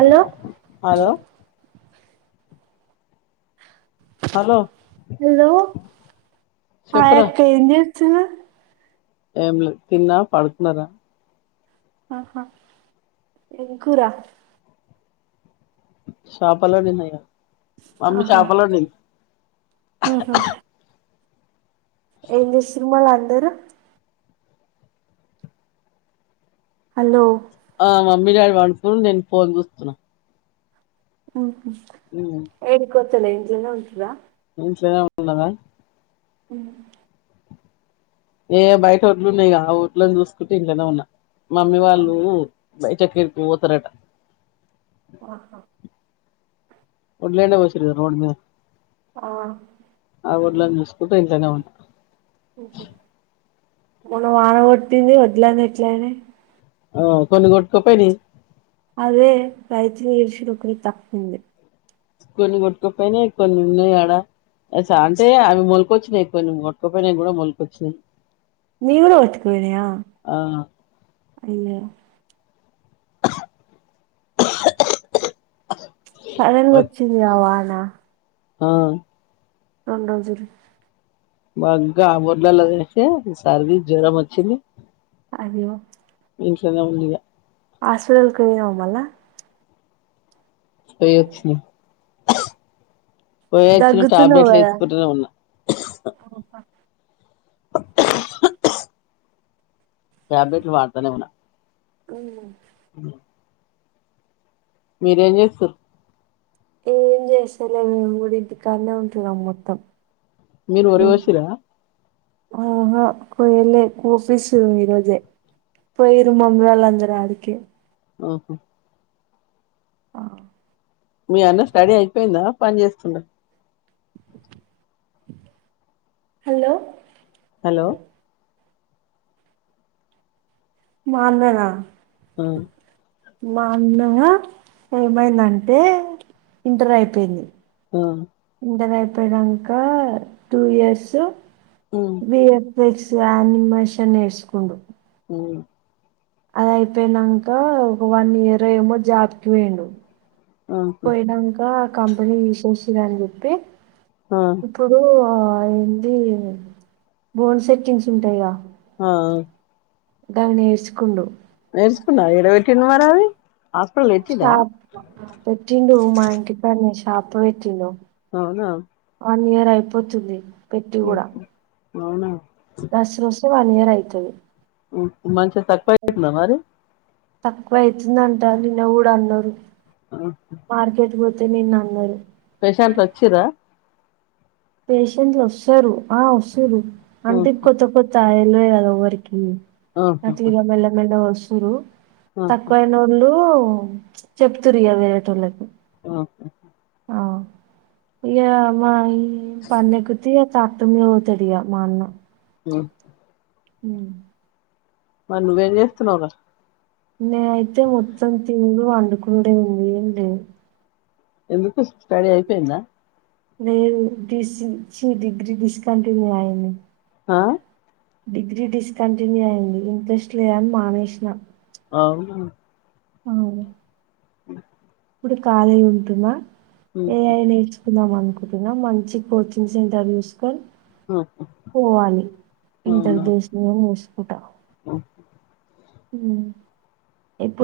Hello hello hello hello చెప్పురా ఆయాక్కంది చు ఏం లే తిన్నా పడుకున్నారా ఆహా ఎం కూరా చాపలు వండినయిగ అన్ని ఆహా చాపలు ఉన్నయి ఉహు. ఏం చేసిం సిర్మాల అందరు హలో ఆ మమ్మీ డాడీ పండుకుని నేను ఫోన్ చూస్తున్నా ఉ ఏం కోర్ తో నైంటీ లో ఉంటర ఇంట్లోనే ఉండదా అ ఏ బయట ఒడ్లు ఉన్నాయి ఆ ఓడ్లను చూసుకుంటు ఇంట్లోనే ఉన్నా మమ్మీ వాళ్ళు బైట కీళ్ పోతర అటా ఆహా. ఒడ్లేనేే పోసిర్ కద రోడ్ మీద ఆ. ఆ ఒడ్ల ని చూస్కుక ఇంట్లోనే ఉన్న మనం ఆడగొట్టింది వడ్లైననే ఎట్లయినే ఆ కొన్ని గొట్కప్పయిని అదే రైతుని ఇరుషుడు గీత అంది కొన్ని వట్కుప్పైనే ఇ న అడా అస అంటే అమె మల్కొచ్చి ని కొెన్ని గొట్టుకునేకూడా మొలికొచ్చింది నీవుగుడ ఉత్తుకున్నయా అయ్యో పడలు ఆ వచ్చింది అవన నా ఆ రెండు రోజులు మగ్గా అమోదలాలాజస సార్ది జ్వరము వచ్చింది అదిగో ఇంట్లోనే ఉందిగ హాస్పిటల్కి వెళ్ళినావు మళ్ళా పోయి వచ్చిన పోయొచ్చిన దగ్గుతున్నావు టాబ్లెట్లు కదా వేసుకుంటూనే ఉన్నా ట్యాబ్లెట్లు వాడతానే ఉన్న మ్ మ్మ్ మీరేం చేస్తారు ఏం చేస్తలే మేము కూడా ఇంటికాడనే ఉంటున్నాం మొత్తం మీరు కూడా ఏ- వర్షిరా ఆహా కోయలే కోసేసిండ్రు ఈ రోజే, కోయరు ముందుగాల అందరానికి మ్మ్ హు ఆ మీ అన్న స్టడీ అయి పోయిందా పని చేస్తుండ హలో అ హలో మా అన్న నా ఆ మా అన్నదా ఏమైందంటే ఇంటర్ అయిపోయింది ఆ ఇంటర్ అయిపోయినాక టూ ఇయర్స్ ఉమ్ బి యన్ నెక్స్ట్ అనిమేషన్ నేర్సుకుండు మ్మ్ హు అదయిపోయినాక ఒక వన్ ఇయర్ ఏమో జాబ్కి పోయిండు ఆహా పోయినాంకా కంపెని తీసేసి నని చెప్పి ఆ ఇప్పుడు ఆ అవేందీ బోర్ సెట్టింగ్స్ ఉంటాయిగా ఆ గవి నేర్చుకుండు నేర్చుకున్నవ ఈడ పోయి కింద పడా హాస్పిటల్ ఎక్కిండా షాప్ పోయి ఎక్కిండు అవునా వన్ ఇయర్ అయిపోతుంది పెట్టి కూడ అవునా దస వస్ వన్ ఇయర్ అయితది మంచి తప్పైపిందా మరి తక్కువె అయితుందంట నిన్న కూడా అన్నారు మార్కెట్ పోయ్ అదే నిన్నరు పేషంట్లు వచ్చిర పేషెంట్లు వస్తారు ఆ వస్తరు అంటే కొత్త కొత్తయి [unintelligible] ఆహాహా అట్లిగా మెల్లగ్ మెల్లగ్ వస్తు చూడు ఆహా తకువై నోల్లు హ్మ్ చెప్తురిగా వేరేటోళ్ళకి ఆహ ఆ ఇగ మా ఈ హ్మ్ పాన్న కుత్త చటుమ అవుతడి మా అన్న హ్మ్ హ్మ్ మరి నువ్వేం చేస్తున్నావు రా నేనైతే మొత్తం తిండు పండకుండే ఇగ ఏం చేయను [unintelligible] ఎందుకు పని అయిపోయిందా నేను డి సి చ్చి డిగ్రీ డిస్కంటిన్యూ అయంది ఆ డిగ్రీ డిస్కంటిన్యూ అయింది ఇంట్రెస్ట్ లేదని మానేసిన అవునా అవును ఇప్పుడు కాళీగుంటున్న హ్మ్ కుందాం అనుకుంటున్నాం మంచి కోచింగ్ సెంటర్ చూసుకొని హ్మ్ పోవాలి ఇంతర్ అవునా దేశనీయం మూసుకుట హ్మ్ హ్మ్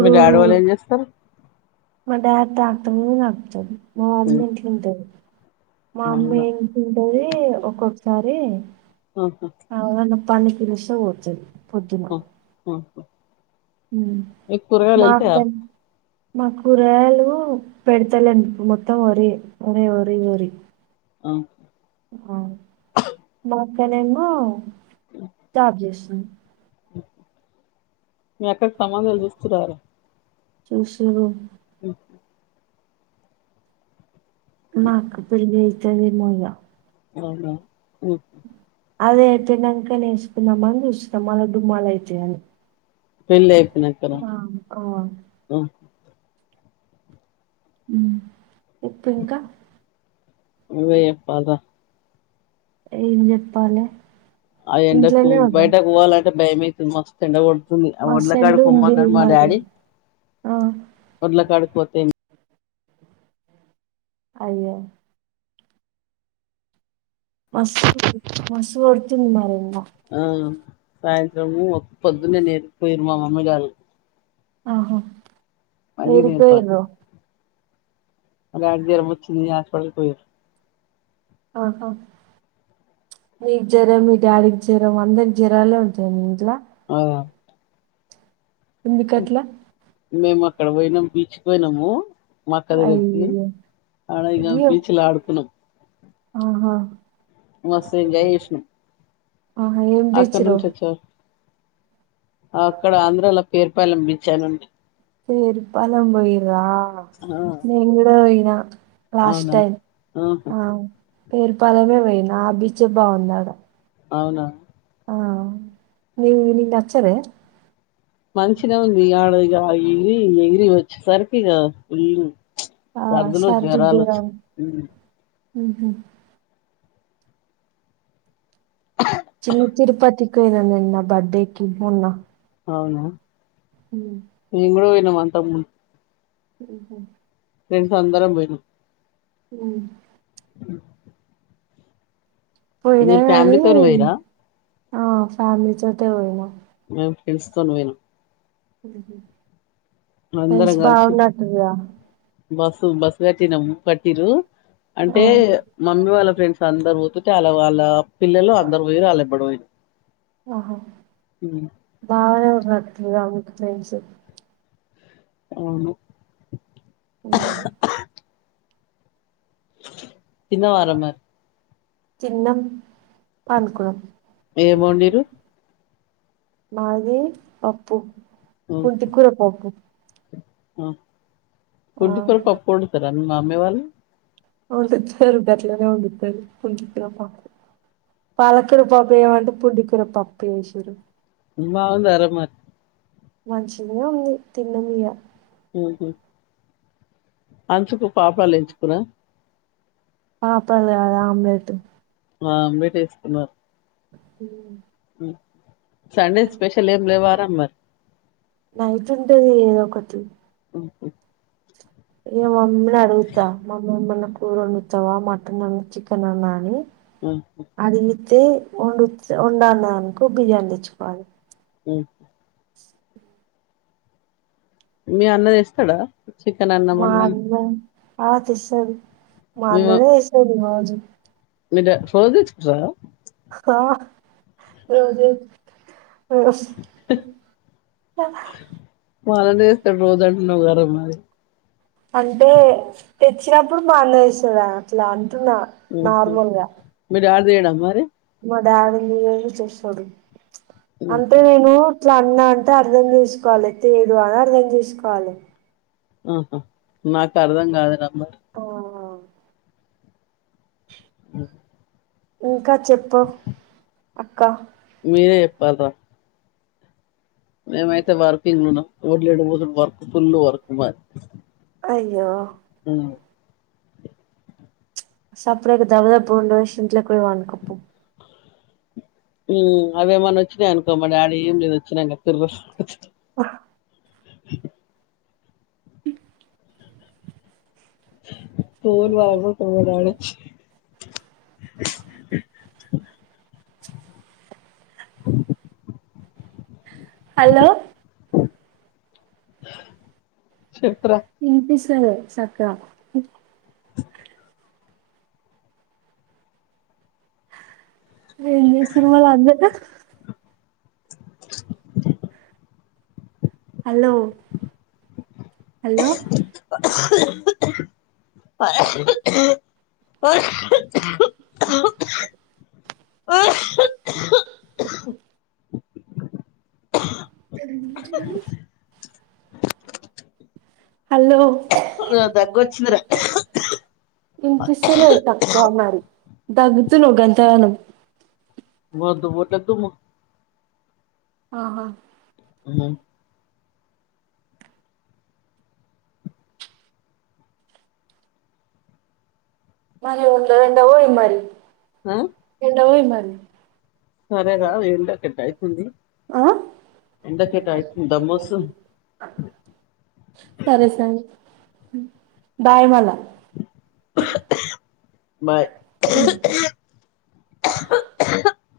మీ డాడీవాళ్ళ ఏం చేస్తారు మా డాడ్ డాక్టర్ నాకు నచ్చదు మా మమ్మీ హ్మ్ ఇంట్లో ఉంటాది మా అవునా అమ్మేమ్ సరె ఒక్కొక్కసారి ఆహా పన్నకి నిమిషం పోతుంది [unintelligible] [inaudible] మీకు కూరగాయలు వెళ్తాయా మాక్కన్ మా కూరగాయాలు పెడతలేండి మొత్తం వరి ఒరే వరి వరి ఆ. హమ్ తనేమో జాబ్ చేస్తుంది మీ అక్క సంబంధాలు చూస్తున్నారు చూశిను ఉమ్ మా అక్క పెళ్లయితే చలిమల్ల అవునా అదే అయితే కనక వేసుకుందామని చూస్తం మల డుమ్మాల అయితయ్ అని పెళ్లి అయిపో నంక రా అ మ్ ఇప్పుడు ఇంకా నువ్వే చెప్పాల్రా ఏం చెప్పాలె ఆ ఎండకు బయటకు పోవాలంటే భయమైతుంది మ ఎండ కొడుతోంది తుంది మా సెల్లు ఉళ్లకాడికి ఉంది పొమన్నడు మా మరి డాడీ ఆ ద్దొడ్ల కాడికి పోతే అయ్యో మస్తు మస్తు కొడుతుంది మరి ఆ సాయంత్రము మో పొద్దున్నే నేర్పే మా మమ్మీ డాడీ ఆహ ఊరికి పోయిన్రు అగ జ్వరం వచ్చింది ఆ పలిపేర్ ఆహా నీకు జ్వరం మీ డాడీకి జ్వరం అందరికి జ్వరాలే ఉంటయ మీ ఇంట్ల ఔ ఎందుకట్ల మేము అక్కడ పోయినం బీచ్కి పోయినము మా అక్క దగ్గరికి అయ్యో ఆడ ఈడ అయ్యో బీచ్ ల ఆడుకున్నాం ఆహా మస్త్ ఎంజాయ్ చేశ్నం ఆహా ఏం తెచ్చిర్రో అక్కడ ఆంధ్రల పేర్ పాలేం బీచ్ చేయ్ మంది పేరు పాలెం పోయి రా ఆ నేన్ గూడా పొయినా లాస్ట్ అవునా టైం ఆహా ఆ పేరు పాళెమే పోయినా ఆ బీచే బావుందాడ అవునా ఆ [inaudible] నచ్చదే మంచిన ఉంది ఆడ ఇగ అవి ఎగిరి ఎగిరి వచ్చేసరికిక ఆ దగ్గులు జ్వరాలు వచ్చినయ్ మ్ హూ చిన్న తిరుపతికి పొయినా నా బర్డేకి మొన్న అవునా ఉమ్, నేనైతే గూడొ పోయినా ను వంటము ఊహూ ఫ్రెన్సందరం పొయ్ నమ్ మ్హ్ పోయిరా మీరు వారు ఫ్యామిలీతోని పోయిరా ఆ ఫ్యామిలీ తోటే పోయినా మేం పిలుసుకోని వెళ్ ఉహూ వెజ్ అందరం కలిసి బావున్నట్టుందిగా బస్సు బస్ గటినం కట్టిర్రు అంటే ఆ మమ్మీ వాళ్ళ ఫ్రెండ్స్ అందరు పోతుంటే అలా వాళ్ళ పిల్లలు అందరు పోయిర్రు వాళ్ళెమ్మడి పోయ్నం ఆహా బాగానే [inaudible] [unintelligible] అవును ఓకే తిన్నవార మరి తిన్నం ఏం పండుకున్నం వండిరు మాదీ పప్పు కుంటు కూర పప్పు ఆ ఆ కుంటి కూర పప్పోండుతారా మీ మమ్మి వాళ్ళు వండుతారు గట్లనే వండుతారు కుంటికూర పప్పు, పాలకూర పప్పు ఏయమంటే కుంటికూర పప్పు ఎసిర్రు బాగుందార మర్ మంచినే ఉంది తిన్నమీగ ఉహూ అంచుకు పాప్డాలేయించుకుర్రా పాపడాల్ కాదు ఆమ్లెట్ ఆమ్లేటేసుకున్నరు హూ [inaudible] సండే స్పెషల్ ఏం లే వార మరి నైట్ ఉంటది ఏదోకటి ఊహూ ఇగ మమ్మీని అడుగుతా మమ్మీ ఎమన్న కూర వండుతావా మటన్ అన్నా చికెనేనా అని ఊహూ తే వండుచ్ వండన్నదనుకో బిర్యాని తెచ్చుకోవాలి మ్మ్ మీ అన్న తేస్తాడా చికెన్ అన్న మా మటనన్ అన్న ఆ తెస్తడు మా అన్ననే తేచ్చేటిది [unintelligible] అ మీదా ఫోన్ తెచ్చుకున్నారా ఆ రోజే ఆ వాళ్ళనే చేస్తాడు రోజు అంటున్నావు గరా మరి అంటే తెచ్చ్ వచ్చినప్పుడు మానేస్తడా అట్లా అం న్నా నార్మల్గా లేడా మరి మా డాడీ లేట్ చేస్తాడు అంతే ఉహు నేను ఇట్లా అన్న అంటే అర్ధం చేసుకోవాలి తేడు అని అర్ధం చేసుకోవాలి హ్మ్ హు నాకు అర్థం కాదు రా మ ఆ అ ఇంకా చెప్పు అక్క మీరే చెప్పాలరా మేమయితే వర్కింగ్ లున్నాం వడ్లు ఎండు వర్కు ఫుల్ వర్కు మ అయ్యో హ్మ్ సాపడకు దవదా పోండ పోషి ఇంట్లో పొయ్ పండుకొ పో హ్మ్ అవేమన్నా వచ్చినాయి అనుకో మా డాడీ ఏం లేదు వచ్చినా తరు శబ్దం అ పోన్ పగలగొడతాడు మా డాడీ వచ్చి హలో చెప్పు రా సరే సక్క ఏం చేస్తున్నావ్ వాళ్లందరితో హలో హలో ఎందుకీ హలో దగ్గు వచ్చిందిరా ఇనిపిస్తాలే తక్కువ మరి దగ్గుతున్నావ్ గంతగనం మదు వటదుము ఆహా హ్మ్ మరి ఉండ ఎండపోయి మరి ఆ ఎండపోయి మరి హ్మ్ సరేరా ఎండ ఇట్టయితుంది ఆ దమ్మొస్తుంది సరే సరే బాయమలా బాయ్ అహు అహు